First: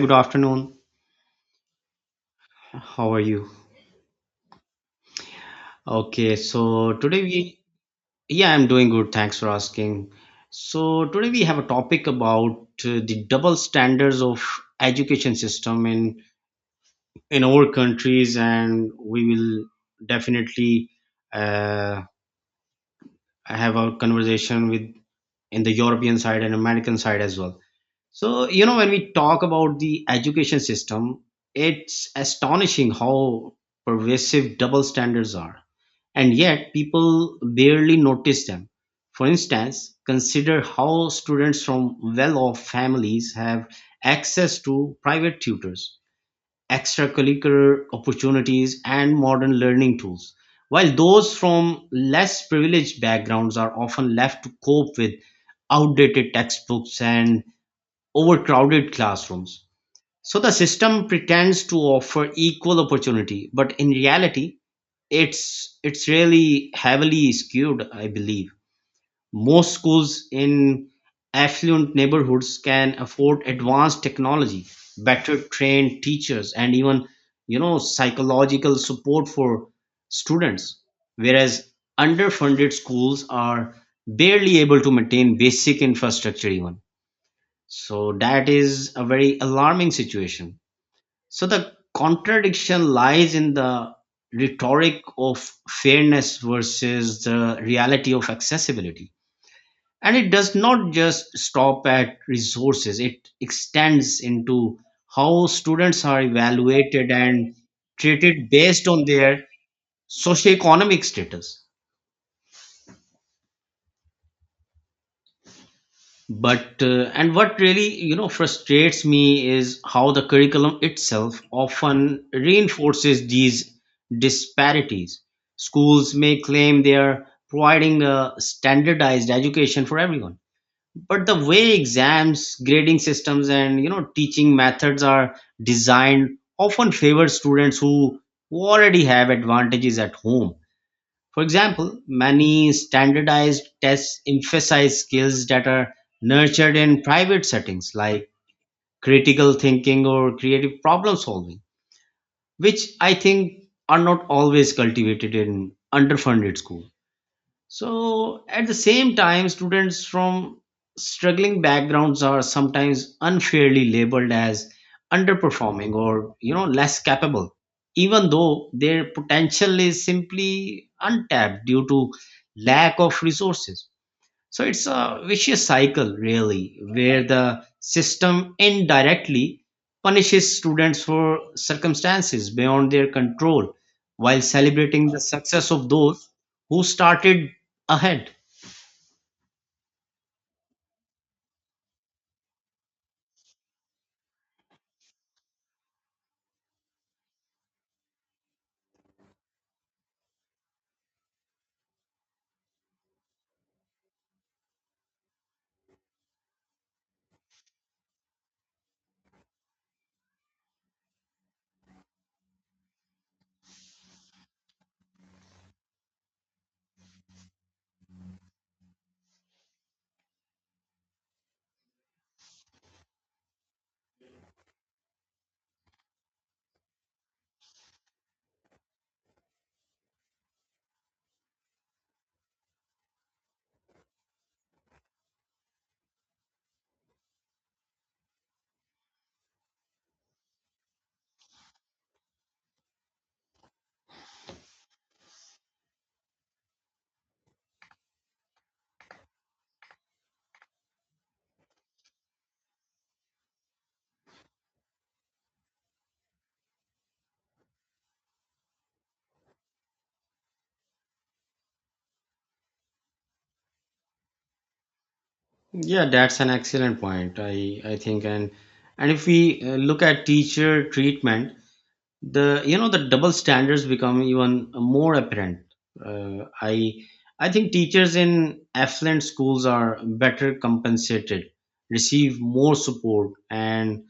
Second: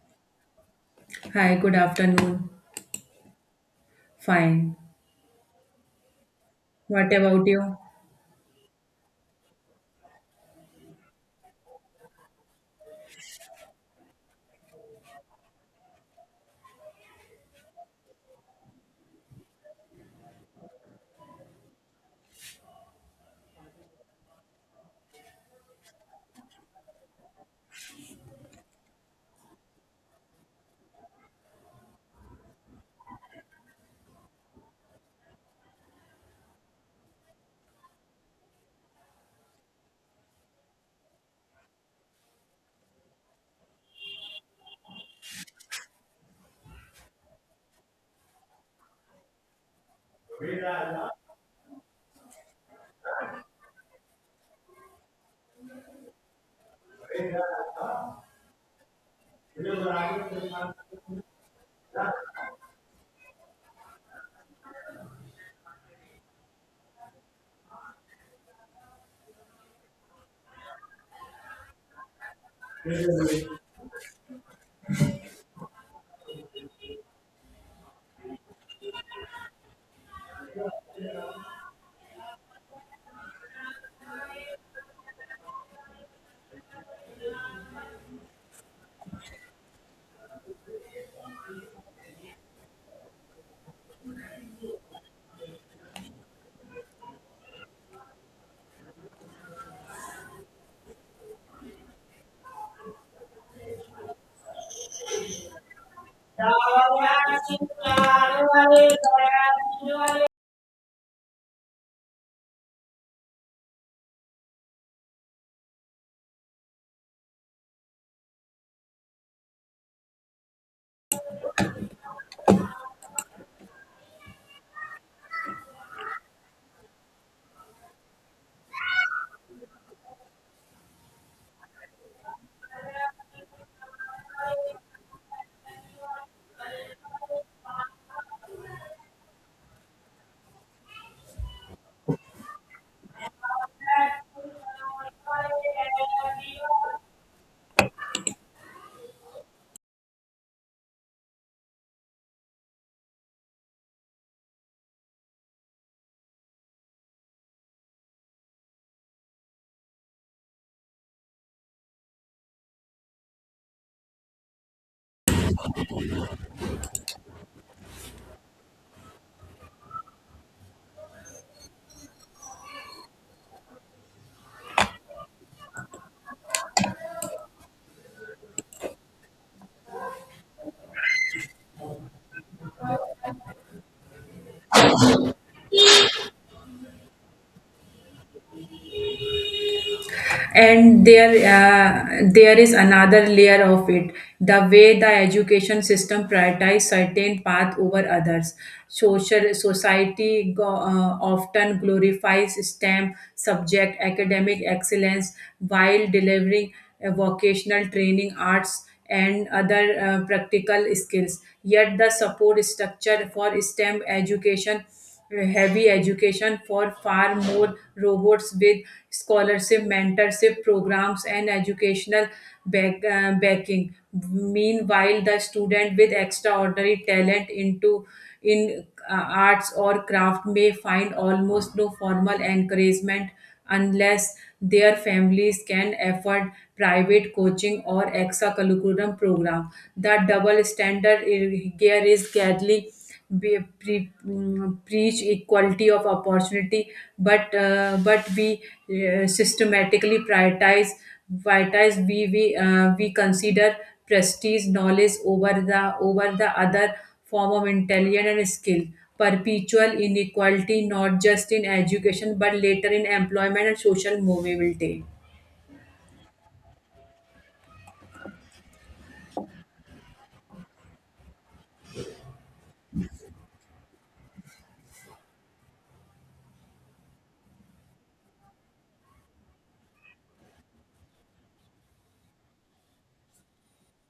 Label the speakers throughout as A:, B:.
A: Good afternoon.
B: Hi, good afternoon.
A: How are you?
B: Fine.
A: Okay, so
B: What
A: today
B: about
A: we, yeah, I'm doing good. Thanks for asking. So today we have a topic about the double standards of education system in our countries, and we will definitely uh, have a conversation with in the European side and American side as well. So, you know, when we talk about the education system, it's astonishing how pervasive double standards are. And yet, people barely notice them. For instance, consider how students from well off families have access to private tutors, extracurricular opportunities, and modern learning tools, while those from less privileged backgrounds are often left to cope with outdated textbooks and overcrowded classrooms. So the system pretends to offer equal opportunity, but in reality, it's really heavily skewed, I believe. Most schools in affluent neighborhoods can afford
B: you?
A: advanced technology, better trained teachers, and even psychological support for students, whereas underfunded schools are barely able to maintain basic infrastructure even, so that is a very alarming situation. So the contradiction lies in the rhetoric of fairness versus the reality of accessibility. And it does not just stop at resources, it extends into how students are evaluated and treated based on their socioeconomic status. But and what really frustrates me is how the curriculum itself often reinforces these disparities. Schools may claim they are providing a standardized education for everyone, but the way exams, grading systems, and teaching methods are designed often favor students who already have advantages at home. For example, many standardized tests emphasize skills that are nurtured in private settings like critical thinking or creative problem solving, which I think are not always cultivated in underfunded schools. So, at the same time, students from struggling backgrounds are sometimes unfairly labeled as underperforming or less capable, even though their potential is simply untapped due to lack of resources. So it's a vicious cycle, really, where the system indirectly punishes students for circumstances beyond their control while celebrating the success of those who started ahead.
B: And there is another layer of it. The way the education system prioritize certain path over others, social society go, often glorifies stem subject academic excellence, while delivering vocational training, arts, and other practical skills. Yet the support structure for stem education, heavy education for far more robots with scholarship, mentorship programs, and educational backing. Meanwhile, the student with extraordinary talent into in arts or craft may find almost no formal encouragement unless their families can afford private coaching or extracurriculum program. The double standard here is deadly. Preach equality of opportunity, but we systematically prioritize, we consider prestige knowledge over the other form of intelligence and skill, perpetual inequality not just in education but later in employment and social mobility.
A: Yeah, that's an excellent point. I think, and if we look at teacher treatment, the you know the double standards become even more apparent. Uh, i i think teachers in affluent schools are better compensated, receive more support,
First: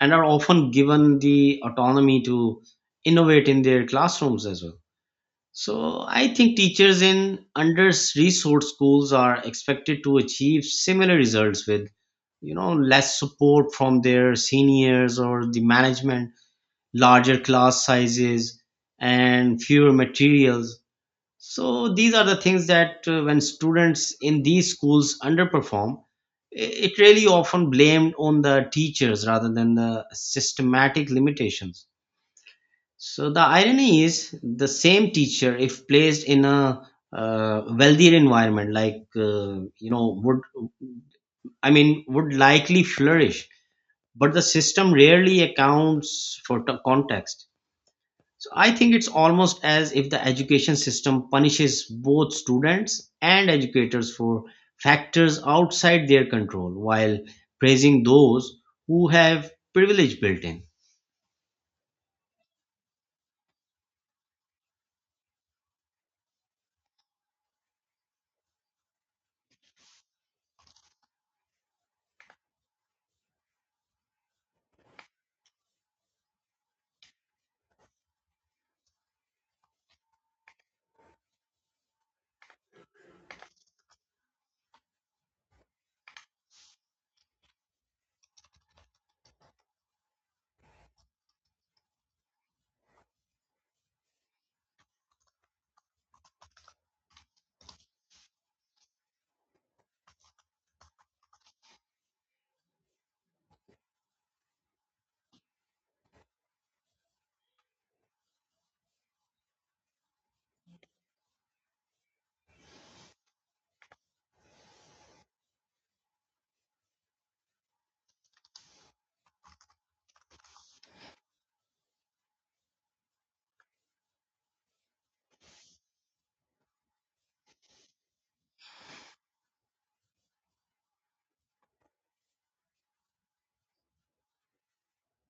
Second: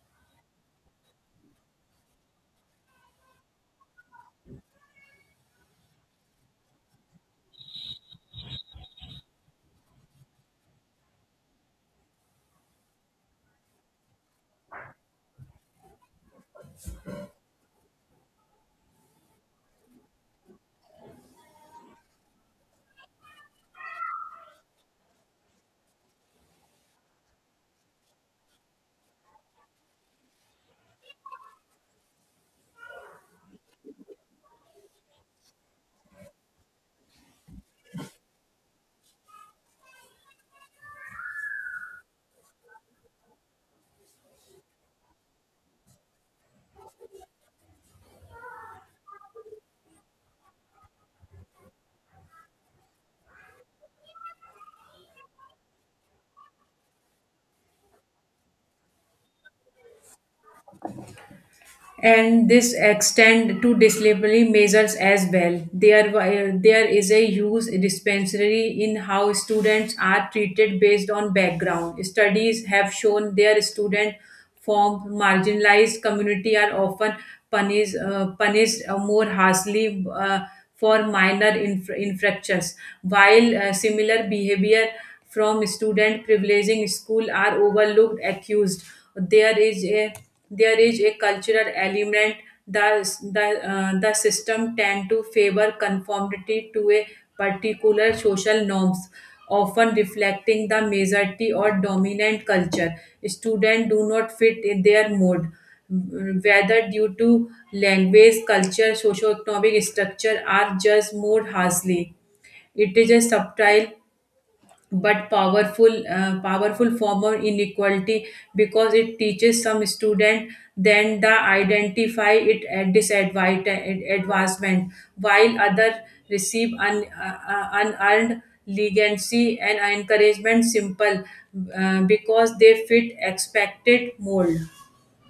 A: and are often given the autonomy to innovate in their classrooms as well. So I think teachers in under resourced schools are expected to achieve similar results with less support from their seniors or the management, larger class sizes, and fewer materials. So these are the things that when students in these schools underperform, i- it really often blamed on the teachers rather than the systematic limitations. So the irony is the same teacher if placed in a wealthier environment like would would likely flourish, but the system rarely accounts for context. So I think it's almost as if the education system punishes both students and educators for factors outside their control while praising those who have privilege built in.
B: And this extend to disciplinary measures as well. There is a huge dispensary in how students are treated based on background. Studies have shown their student from marginalized community are often punished more harshly for minor infractions, while similar behavior from student privileging school are overlooked, accused. There is a there is a cultural element. The system tend to favor conformity to a particular social norms, often reflecting the majority or dominant culture. Students do not fit in their mode, whether due to language, culture, socioeconomic structure, are judged more harshly. It is a subtle but powerful form of inequality, because it teaches some student then the identify it at disadvantage, while other receive unearned legacy and encouragement simple because they fit expected mold.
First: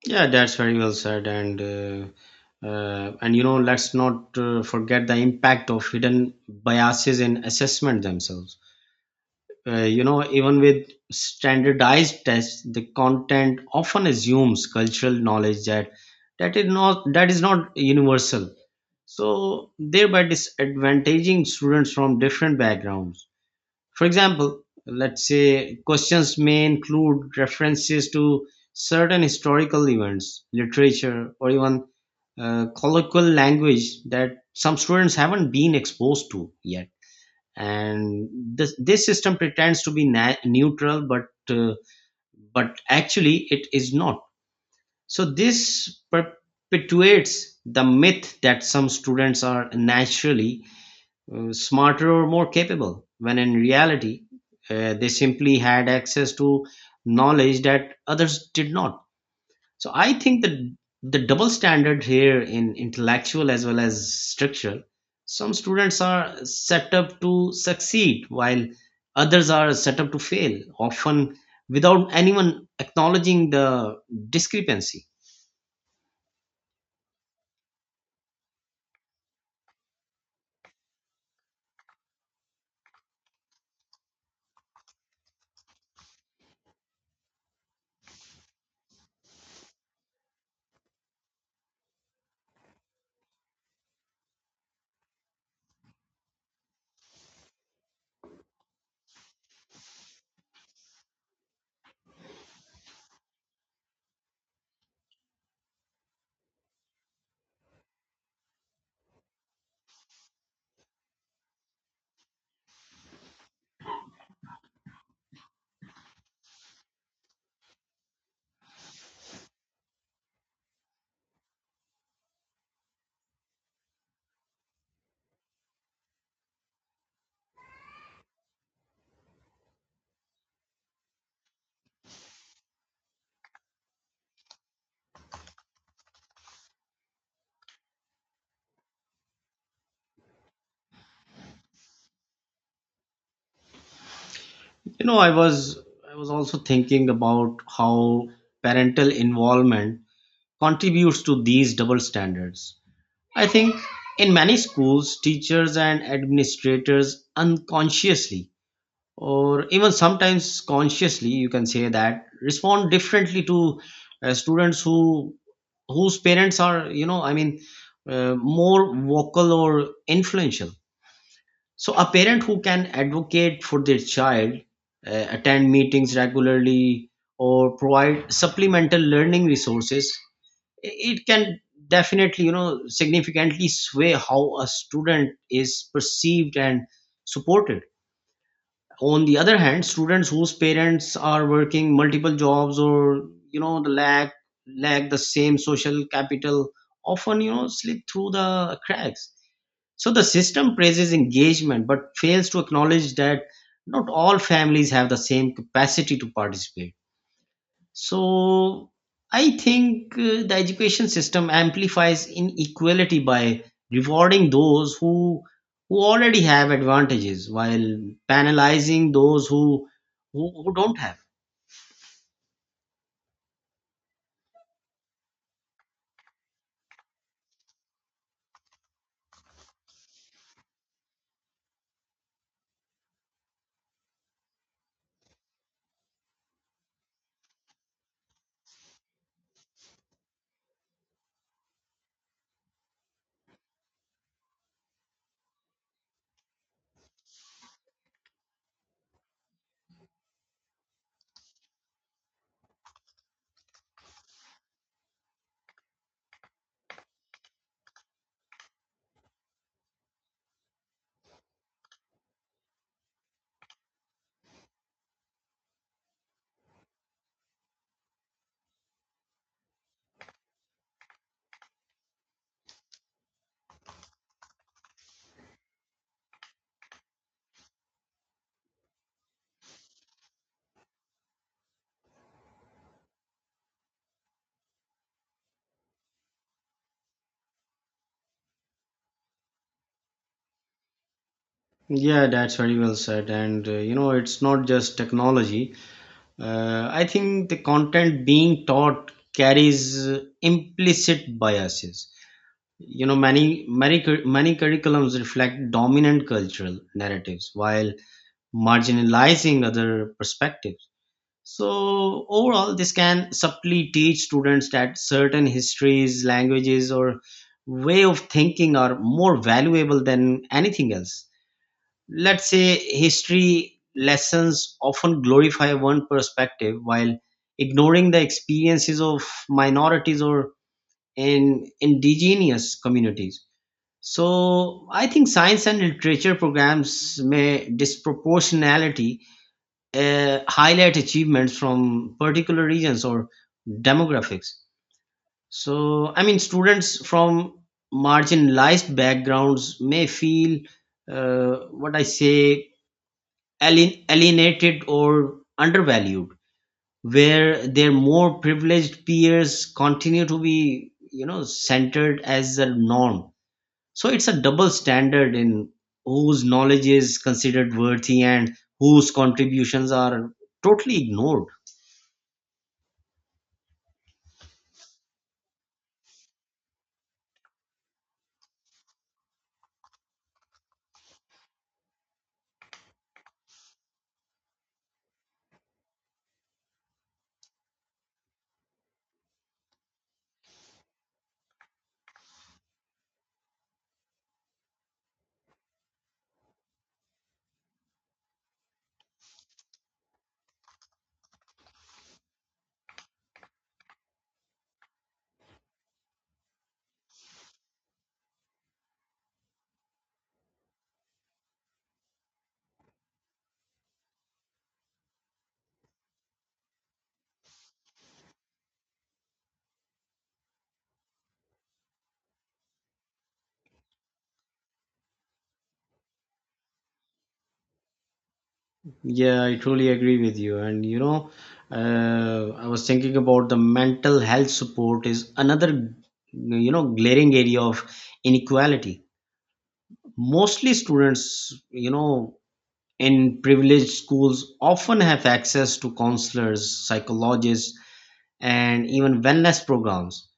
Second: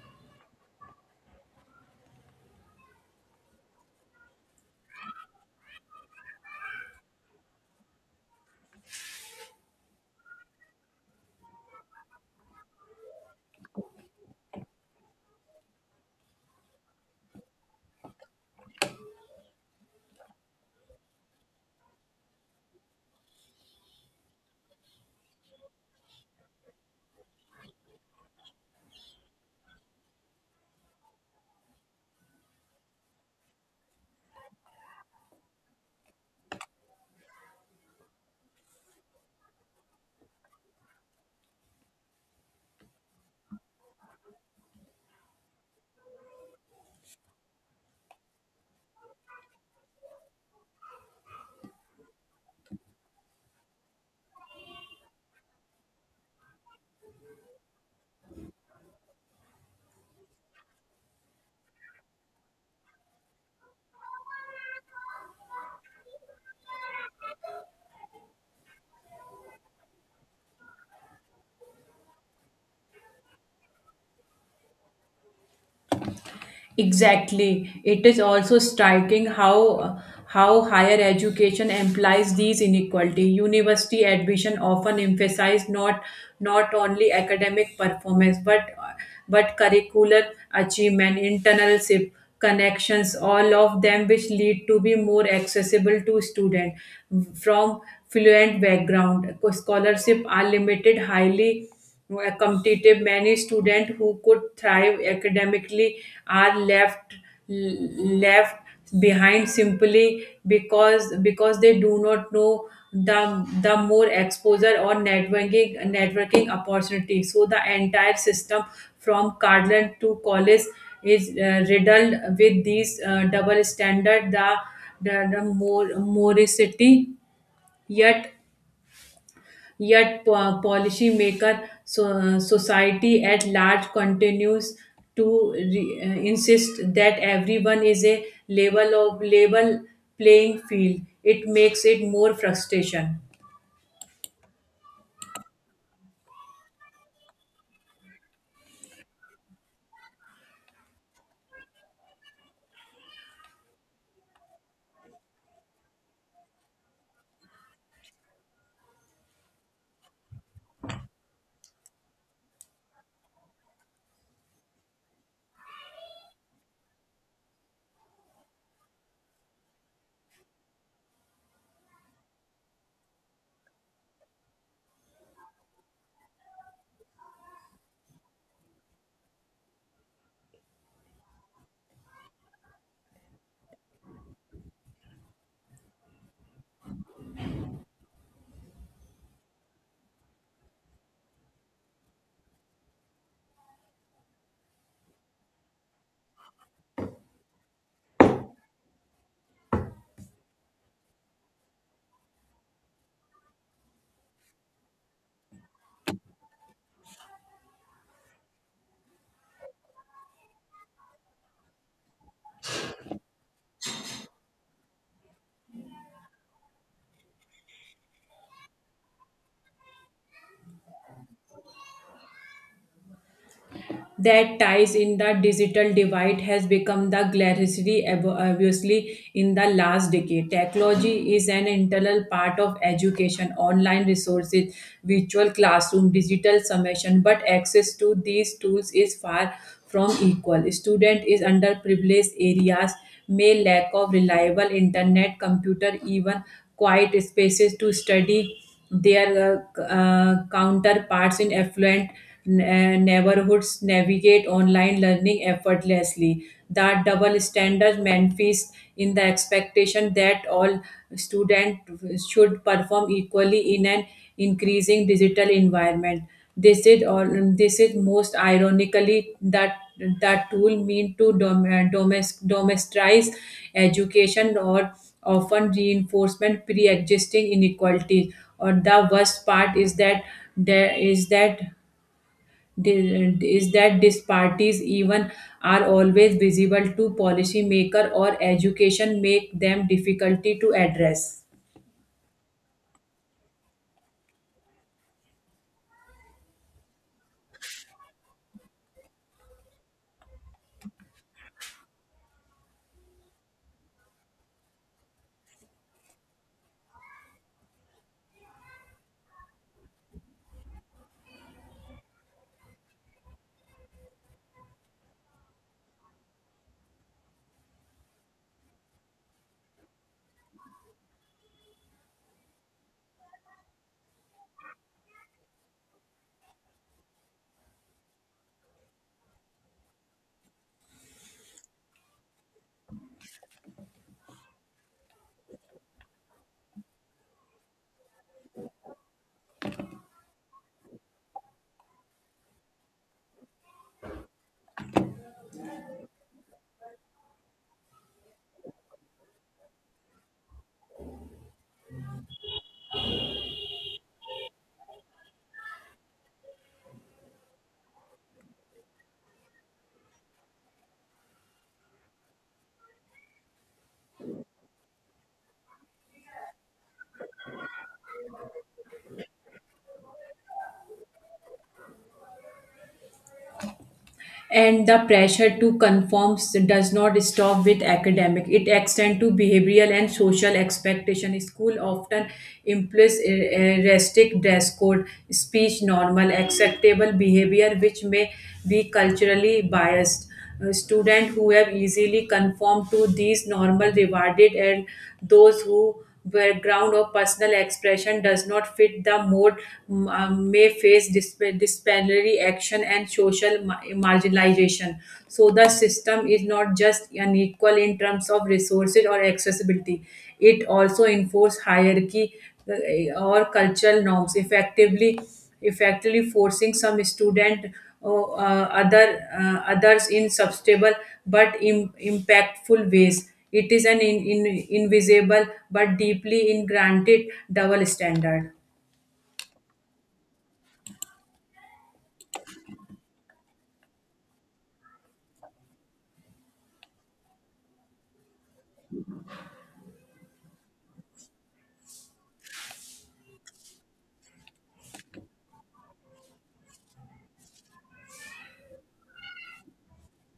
A: Yeah, that's very well said. And you know, let's not forget the impact of hidden biases in assessment themselves. You know, even with standardized tests, the content often assumes cultural knowledge that is not universal, so thereby disadvantaging students from different backgrounds. For example, let's say questions may include references to certain historical events, literature, or even colloquial language that some students haven't been exposed to yet. And this system pretends to be neutral, uh, but actually it is not. So this perpetuates the myth that some students are naturally smarter or more capable when in reality they simply had access to knowledge that others did not. So I think that the double standard here in intellectual as well as structural, some students are set up to succeed while others are set up to fail, often without anyone acknowledging the discrepancy.
B: Exactly. It is also striking how higher education implies these inequality. University admission often emphasize not not only academic performance but curricular achievement, internalship, connections, all of them which lead to be more accessible to student from fluent background. Scholarship are limited, highly competitive. Many students who could thrive academically are left behind simply because they do not know the more exposure or networking opportunity. So the entire system from cardland to college is riddled with these double standard, the more moricity yet. Yet, policy maker so, society at large continues to insist that everyone is a level of level playing field. It makes it more frustration.
A: You know, I was also thinking about how parental involvement contributes to these double standards. I think in many schools, teachers and administrators unconsciously or even sometimes consciously, you can say that, respond differently to students who whose parents are more vocal or influential. So a parent who can advocate for their child, attend meetings regularly, or provide supplemental learning resources, it can definitely significantly sway how a student is perceived and supported. On the other hand, students whose parents are working multiple jobs or you know the lack the same social capital often slip through the cracks. So the system praises engagement but fails to acknowledge that not all families have the same capacity to participate. So I think the education system amplifies inequality by rewarding those who already have advantages while penalizing those who don't have.
B: That ties in the digital divide has become the glaringly obviously in the last decade. Technology is an integral part of education, online resources, virtual classroom, digital summation, but access to these tools is far from equal. Student is underprivileged areas may lack of reliable internet, computer, even quiet spaces to study, their counterparts in affluent neighborhoods navigate online learning effortlessly. That double standard manifests in the expectation that all students should perform equally in an increasing digital environment. This is all. This is most ironically that that tool mean to domesticize education or often reinforcement pre-existing inequalities. Or the worst part is that there is that these parties even are always visible to policymaker or education make them difficulty to address.
A: Yeah, that's very well said. And you know, it's not just technology. I think the content being taught carries implicit biases. You know, many curriculums reflect dominant cultural narratives, while marginalizing other perspectives. So, overall, this can subtly teach students that certain histories, languages, or way of thinking are more valuable than anything else. Let's say history lessons often glorify one perspective while ignoring the experiences of minorities or in indigenous communities. So, I think science and literature programs may disproportionality highlight achievements from particular regions or demographics. So, I mean, students from marginalized backgrounds may feel what I say alienated or undervalued, where their more privileged peers continue to be, you know, centered as a norm. So, it's a double standard in whose knowledge is considered worthy and whose contributions are totally ignored.
B: And the pressure to conform does not stop with academic. It extends to behavioral and social expectation. School often employs a restrict dress code, speech normal, acceptable behavior, which may be culturally biased. Students who have easily conformed to these normal rewarded, and those who background or personal expression does not fit the mode may face disciplinary action and social marginalization. So the system is not just unequal in terms of resources or accessibility, it also enforce hierarchy or cultural norms, effectively forcing some student uh, uh, other others in substantial but impactful ways. It is an invisible but deeply ingranted double standard.
A: Yeah, I truly agree with you. And you know, I was thinking about the mental health support is another, you know, glaring area of inequality. Mostly students, you know, in privileged schools often have access to counselors, psychologists, and even wellness programs.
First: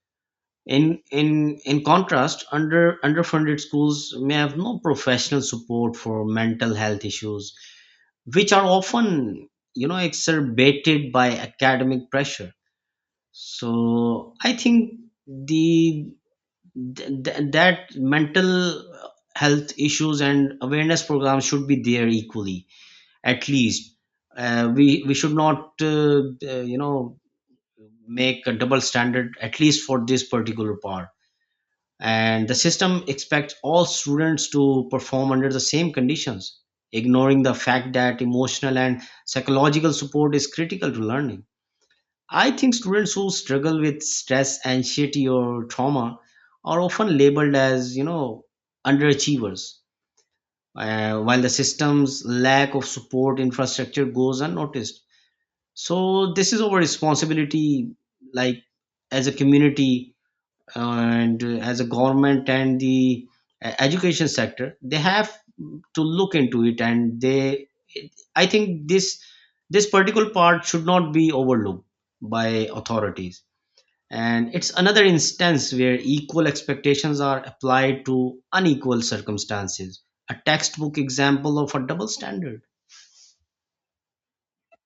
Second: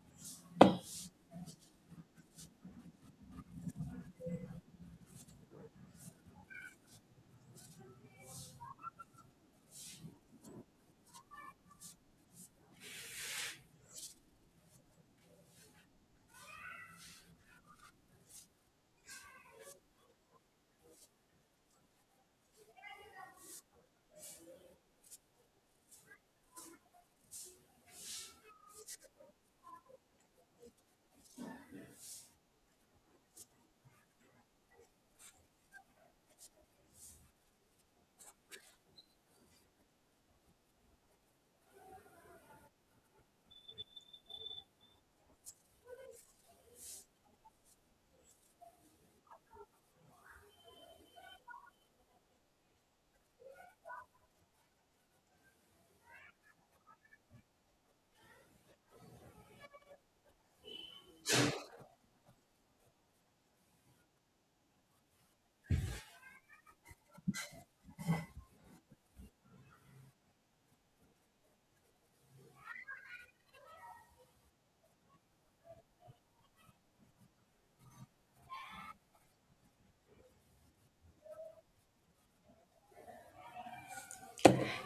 A: In contrast, underfunded schools may have no professional support for mental health issues, which are often exacerbated by academic pressure. So I think the that mental health issues and awareness programs should be there equally, at least. We should not uh, you know make a double standard at least for this particular part. And the system expects all students to perform under the same conditions, ignoring the fact that emotional and psychological support is critical to learning. I think students who struggle with stress, anxiety, or trauma are often labeled as underachievers, while the system's lack of support infrastructure goes unnoticed. So this is our responsibility, like, as a community, and as a government, and the education sector, they have to look into it. And they, I think this this particular part should not be overlooked by authorities. And it's another instance where equal expectations are applied to unequal circumstances, a textbook example of a double standard.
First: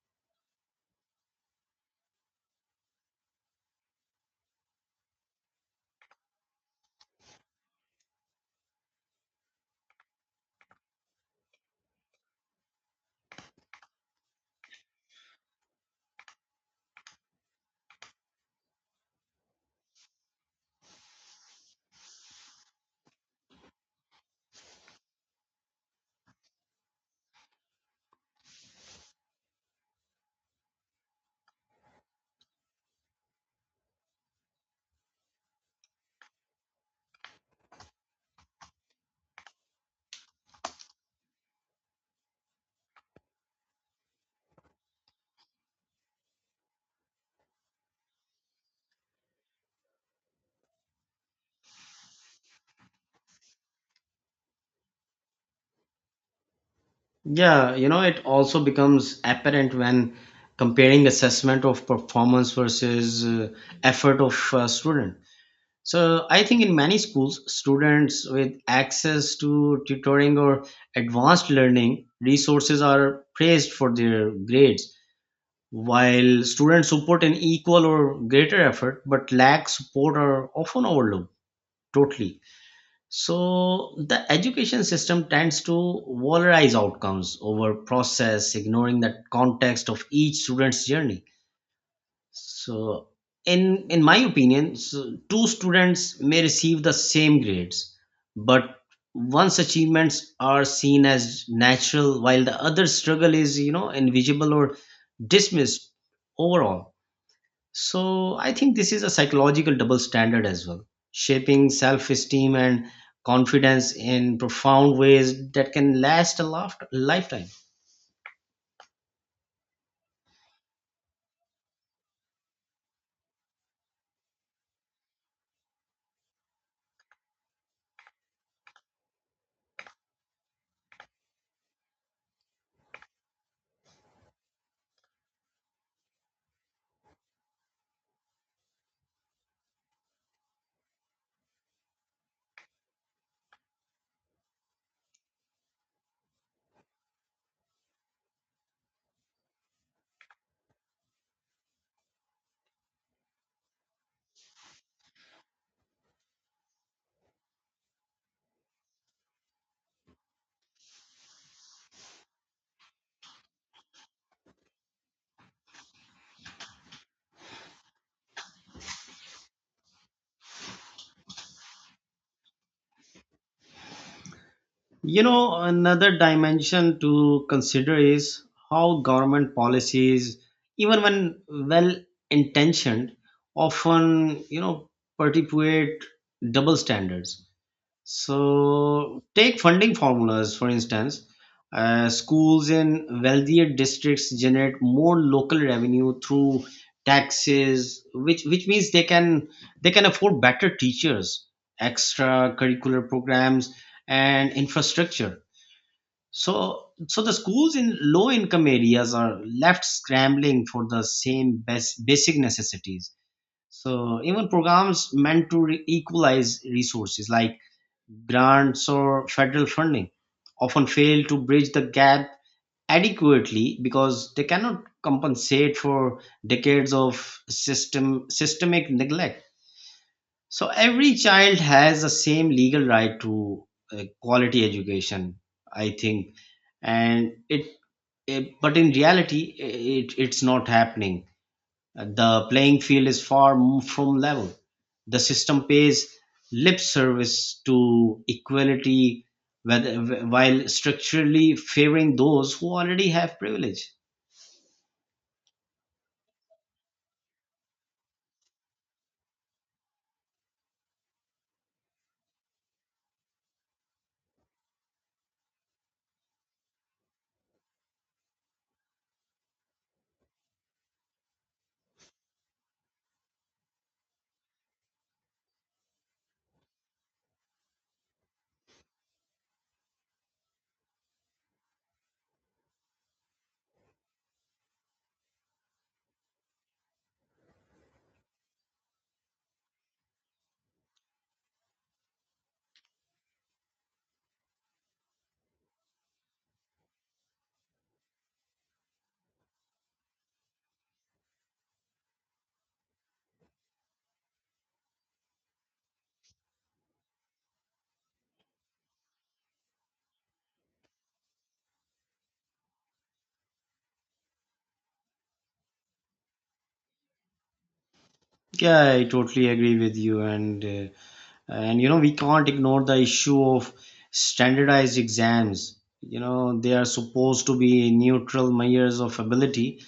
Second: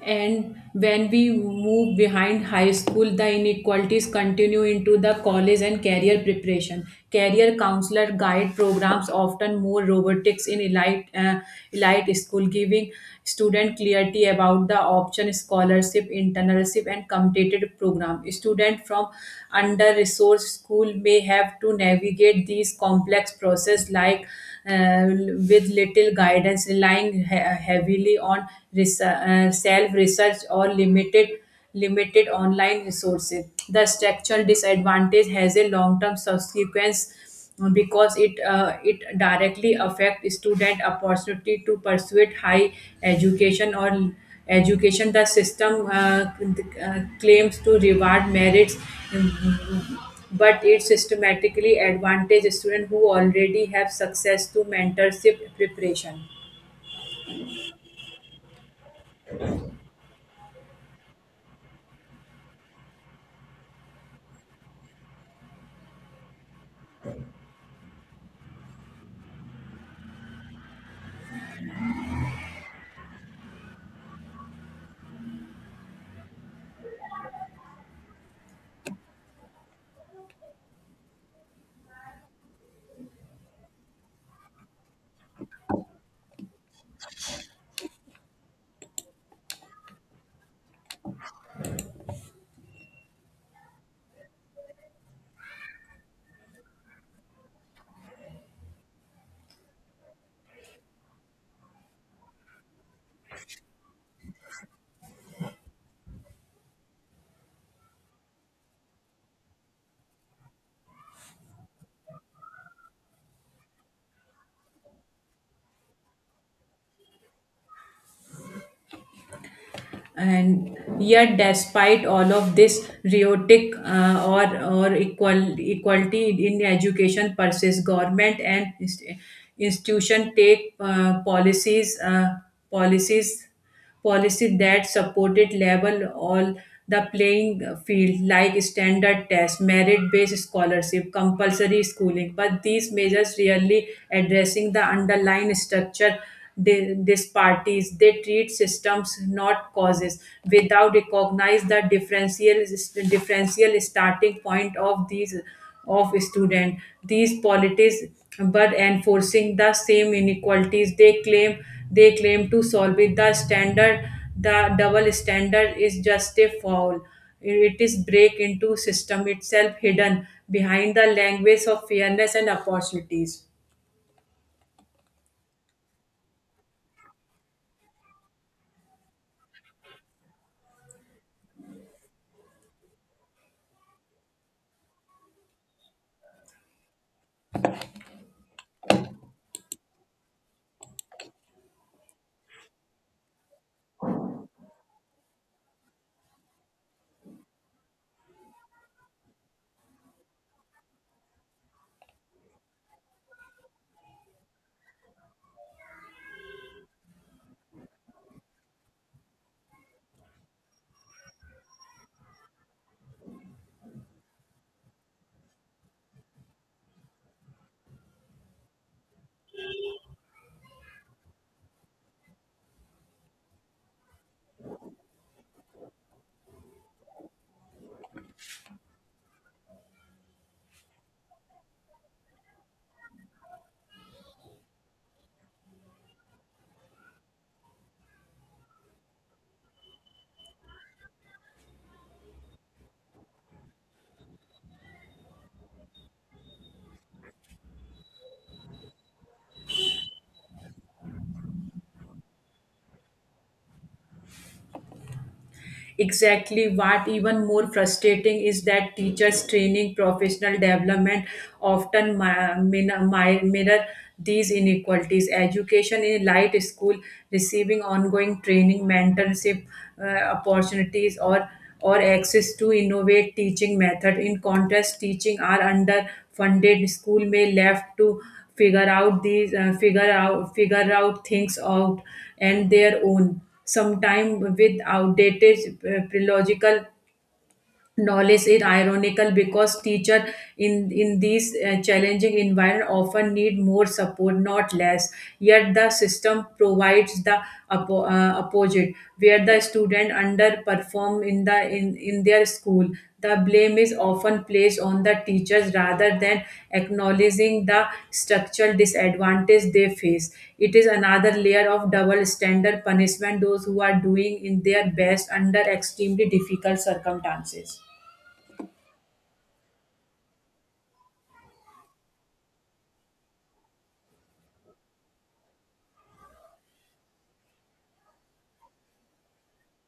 B: And when we move behind high school, the inequalities continue into the college and career preparation. Career counselor guide programs often more robotics in elite school, giving student clarity about the option, scholarship, internship, and competitive program. Student from under resourced school may have to navigate these complex process like uh, with little guidance, relying heavily on self-research or limited online resources. The structural disadvantage has a long-term subsequence, because it directly affects student opportunity to pursue high education or education. The system claims to reward merits, um, but it systematically advantages students who already have success to mentorship preparation.
A: Yeah, you know it also becomes apparent when comparing assessment of performance versus effort of a student. So I think in many schools, students with access to tutoring or advanced learning resources are praised for their grades, while students who put in equal or greater effort but lack support are often overlooked totally. So the education system tends to valorize outcomes over process, ignoring the context of each student's journey. So, in my opinion, so two students may receive the same grades, but one's achievements are seen as natural, while the other's struggle is, you know, invisible or dismissed overall. So, I think this is a psychological double standard as well, shaping self-esteem and confidence in profound ways that can last a lifetime.
B: And yet despite all of this riotic or equality in education persists. Government and institution take policies, policy that supported level all the playing field, like standard tests, merit-based scholarship, compulsory schooling. But these measures really addressing the underlying structure. They, these parties they treat systems not causes, without recognize the differential starting point of these of student. These polities but enforcing the same inequalities they claim to solve it. The standard, the double standard, is just a foul. It is break into system itself, hidden behind the language of fairness and opportunities.
A: You know, another dimension to consider is how government policies, even when well intentioned, often, you know, perpetuate double standards. So, take funding formulas, for instance. Schools in wealthier districts generate more local revenue through taxes, which means they can afford better teachers, extra curricular programs, and infrastructure. So, so the schools in low income areas are left scrambling for the same basic necessities. So, even programs meant to equalize resources like grants or federal funding often fail to bridge the gap adequately because they cannot compensate for decades of systemic neglect. So every child has the same legal right to quality education, I think, and it, it but in reality it's not happening. The playing field is far from level. The system pays lip service to equality while structurally favoring those who already have privilege.
B: Exactly. What even more frustrating is that teachers training professional development often mirror these inequalities. Education in light school receiving ongoing training, mentorship opportunities, or access to innovate teaching method. In contrast, teaching are underfunded school may left to figure out these figure out things out and their own, some time with outdated prelogical knowledge. Is ironical because teacher in these challenging environment often need more support, not less, yet the system provides the opposite. Where the student underperform in the in their school, the blame is often placed on the teachers rather than acknowledging the structural disadvantage they face. It is another layer of double standard, punishment those who are doing in their best under extremely difficult circumstances.
A: Yeah, I totally agree with you, and you know we can't ignore the issue of standardized exams. You know they are supposed to be neutral measures of ability,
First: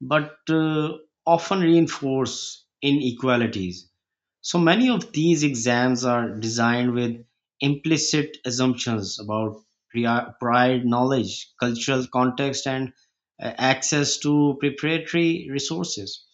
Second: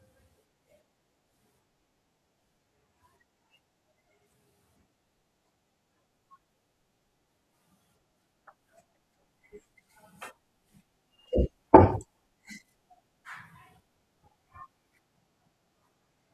A: but often reinforce inequalities. So many of these exams are designed with implicit assumptions about prior knowledge, cultural context, and access to preparatory resources.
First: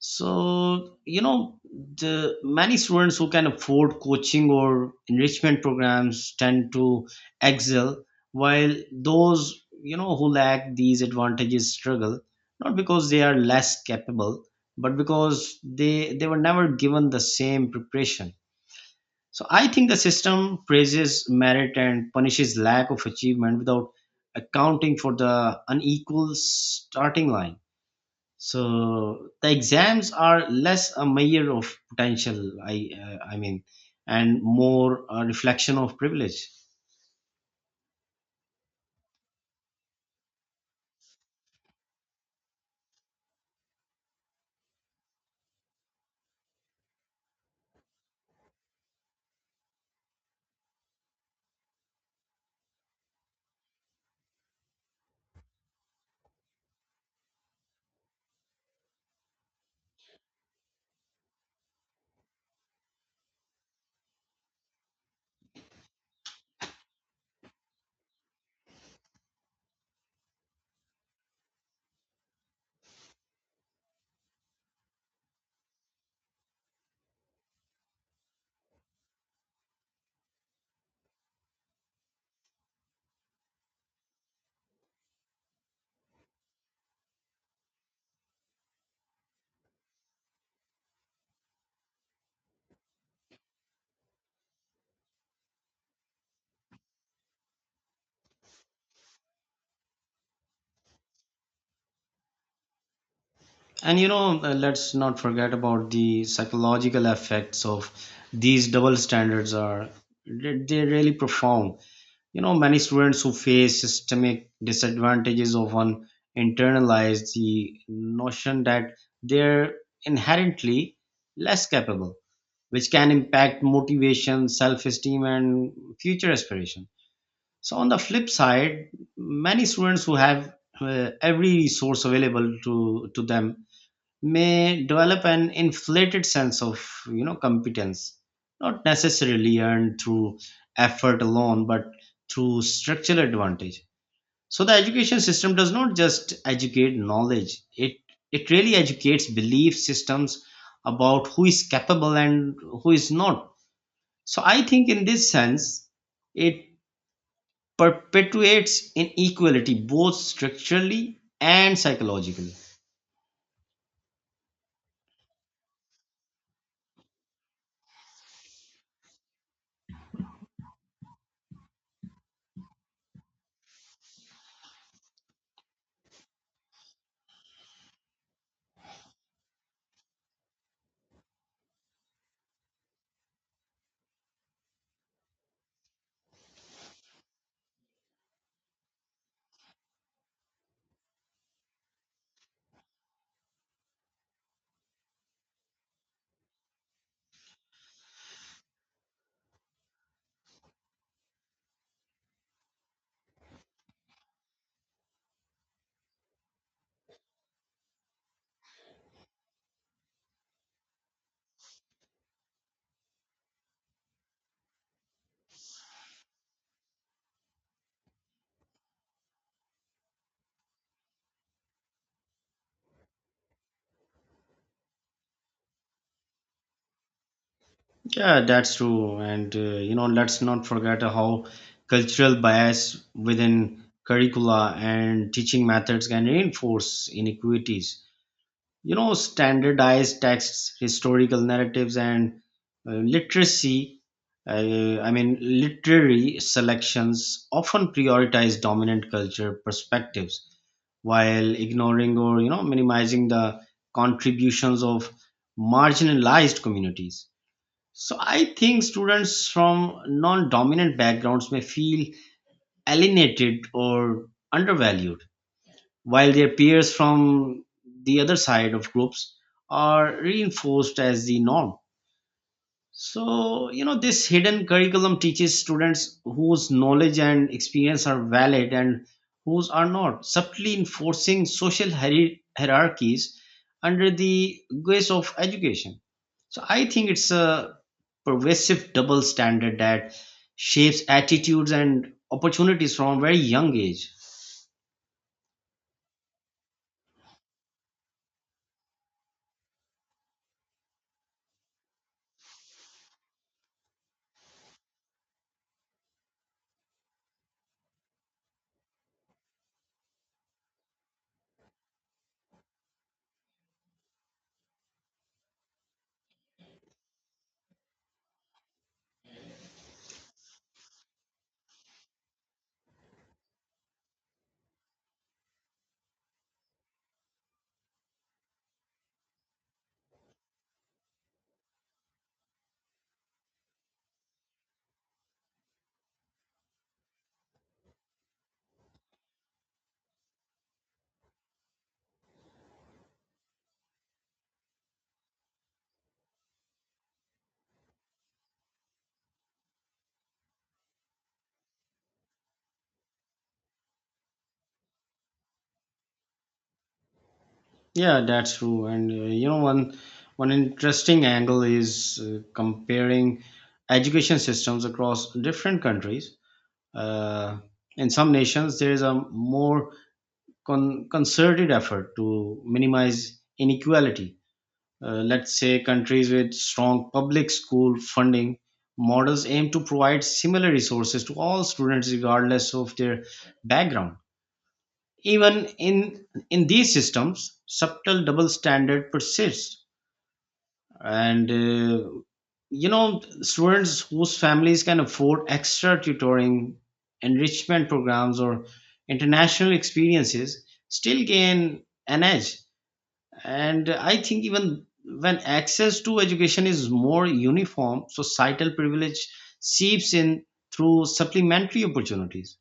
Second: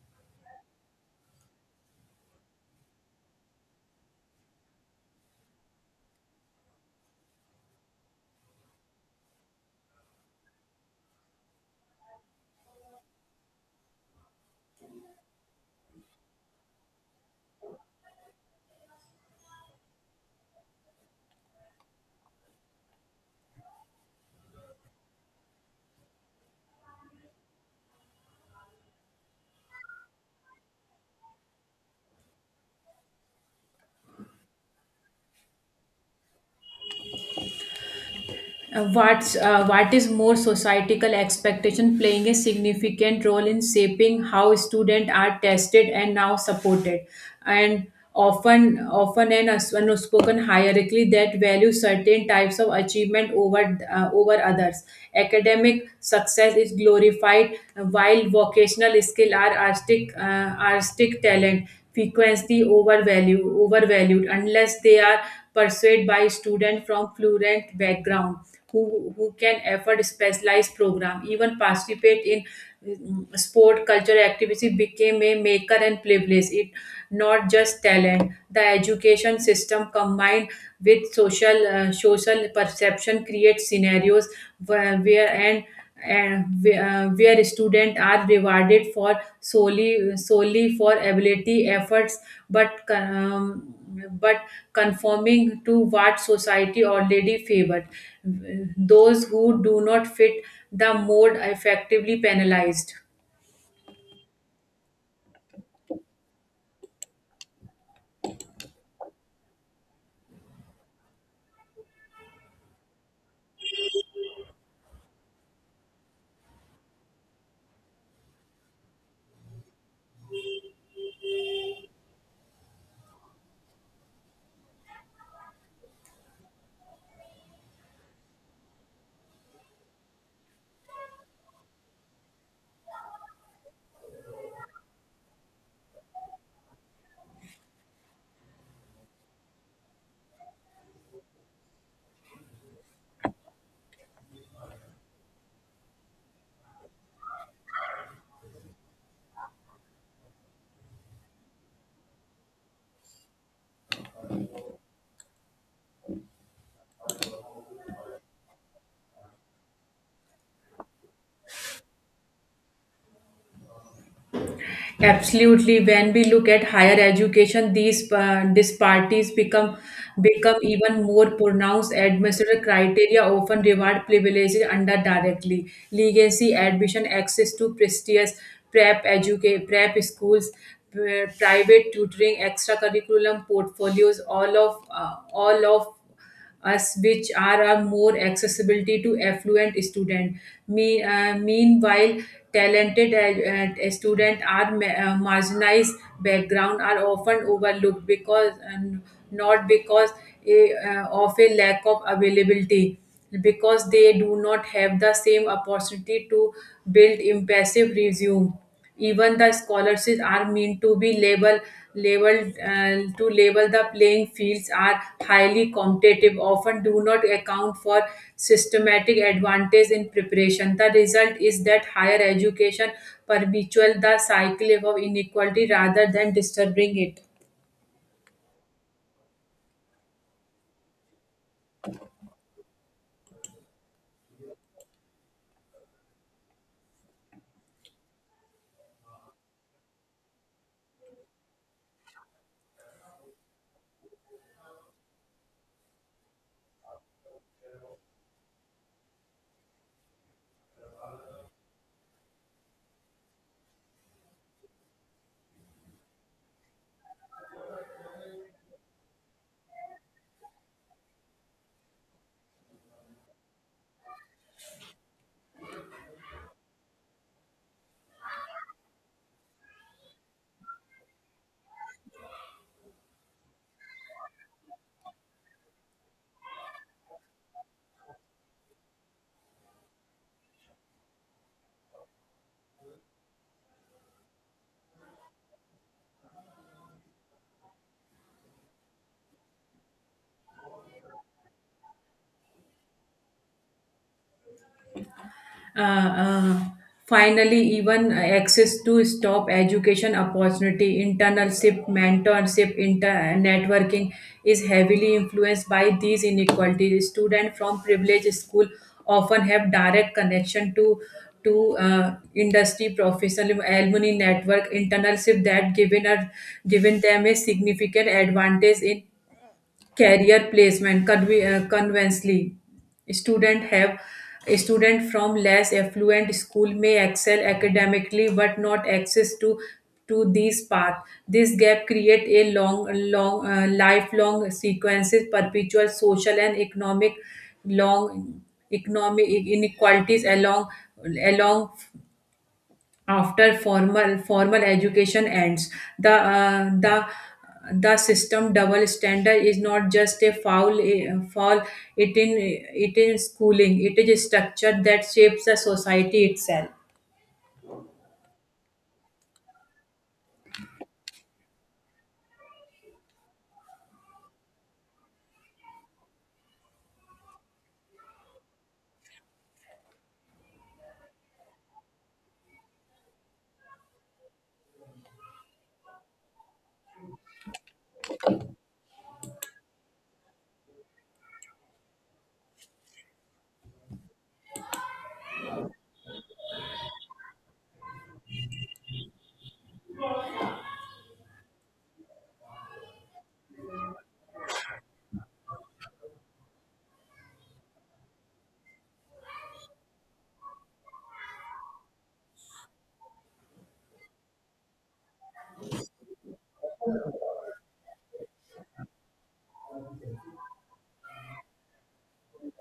A: So, you know, the many students who can afford coaching or enrichment programs tend to excel, while those, you know, who lack these advantages struggle, not because they are less capable, but because they were never given the same preparation. So I think the system praises merit and punishes lack of achievement without accounting for the unequal starting line. So the exams are less a measure of potential, and more a reflection of privilege.
B: What is more, societal expectation playing a significant role in shaping how students are tested and now supported. And often an an unspoken hierarchy that values certain types of achievement over over others. Academic success is glorified, while vocational skill are artistic, artistic talent frequently overvalued unless they are pursued by students from fluent background who can afford specialized program, even participate in mm, sport, culture activity became a maker and privilege it, not just talent. The education system combined with social social perception creates scenarios where and where, where students are rewarded for solely for ability efforts, but um, but conforming to what society already favored. Those who do not fit the mode effectively penalized.
A: And you know, let's not forget about the psychological effects of these double standards are they- they're really profound. You know, many students who face systemic disadvantages often internalize the notion that they're inherently less capable, which can impact motivation, self esteem, and future aspiration. So, on the flip side, many students who have every resource available to them may develop an inflated sense of you know competence, not necessarily earned through effort alone but through structural advantage. So the education system does not just educate knowledge, it really educates belief systems about who is capable and who is not. So I think in this sense, it perpetuates inequality both structurally and psychologically.
B: Absolutely. When we look at higher education, these disparities become even more pronounced. Administrative criteria often reward privileges under directly legacy, admission, access to prestigious prep educate prep schools, private tutoring, extracurriculum portfolios. All of us which are a more accessibility to affluent student. Meanwhile, talented student are marginalized background are often overlooked because and not because of a lack of availability, because they do not have the same opportunity to build impressive resume. Even the scholarships are meant to be level labeled to level the playing fields are highly competitive, often do not account for systematic advantage in preparation. The result is that higher education perpetuates the cycle of inequality rather than disturbing it.
A: Yeah, that's true. And you know, let's not forget how cultural bias within curricula and teaching methods can reinforce inequities. You know standardized texts, historical narratives, and literacy I mean literary selections often prioritize dominant culture perspectives while ignoring or you know minimizing the contributions of marginalized communities. So I think students from non-dominant backgrounds may feel alienated or undervalued while their peers from the other side of groups are reinforced as the norm. So, you know, this hidden curriculum teaches students whose knowledge and experience are valid and whose are not, subtly enforcing social hierarchies under the guise of education. So, I think it's a pervasive double standard that shapes attitudes and opportunities from a very young age.
B: uh, uh, finally, even access to stop education opportunity, internship, mentorship, inter networking is heavily influenced by these inequalities. Students from privileged school often have direct connection to industry professional, alumni network, internship that given them a significant advantage in career placement. Conversely, student have a student from less affluent school may excel academically but not access to these path. This gap create a long long lifelong sequences, perpetual social and economic long economic inequalities along after formal education ends. The uh, the the system double standard is not just a foul it in it in schooling, it is a structure that shapes the society itself.
A: Yeah, that's true. And you know, one interesting angle is comparing education systems across different countries. Uh, in some nations, there is a more concerted effort to minimize inequality. Let's say countries with strong public school funding models aim to provide similar resources to all students, regardless of their background. Even in these systems, subtle double standard persists, and you know students whose families can afford extra tutoring, enrichment programs, or international experiences still gain an edge. And I think even when access to education is more uniform, societal privilege seeps in through supplementary opportunities.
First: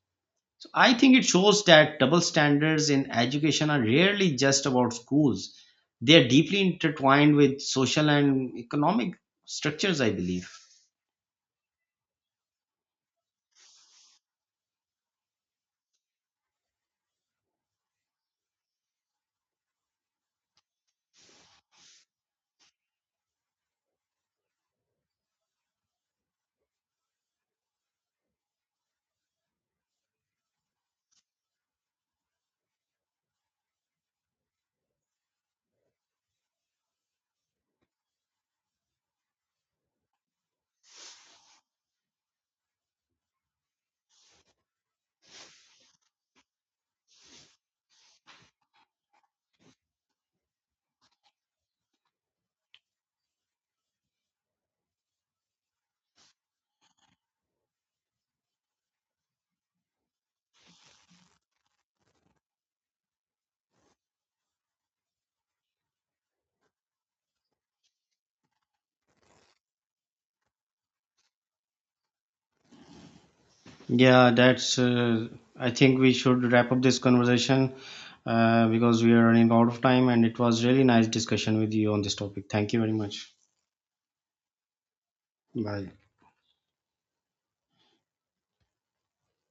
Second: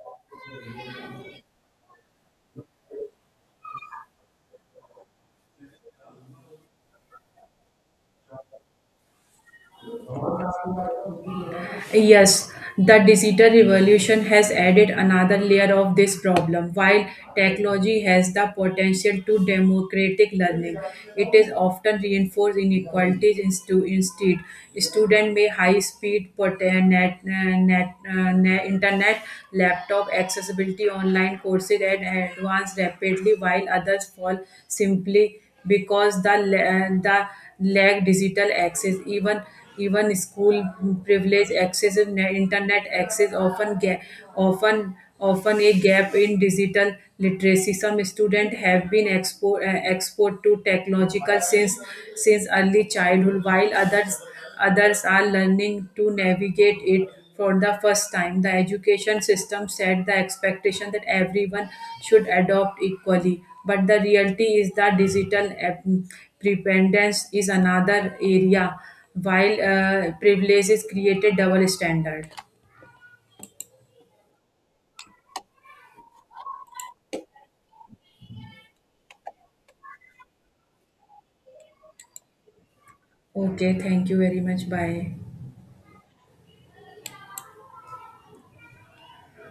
A: I think it shows that double standards in education are rarely just about schools. They are deeply intertwined with social and economic structures, I believe.
B: Yes, the digital revolution has added another layer of this problem. While technology has the potential to democratic learning, it is often reinforced inequalities instead. Student may high speed internet, laptop accessibility, online courses, and advance rapidly, while others fall simply because the lack digital access, even even school privilege, excessive internet access often often a gap in digital literacy. Some students have been exposed to technological since early childhood, while others others are learning to navigate it for the first time. The education system set the expectation that everyone should adopt equally, but the reality is that digital dependence is another area while privilege is created double standard.
A: Yeah, that's. I think we should wrap up this conversation because we are running out of time, and it was really nice discussion with you on this topic. Thank you very much.
B: Okay, thank you very much. Bye.
A: Bye.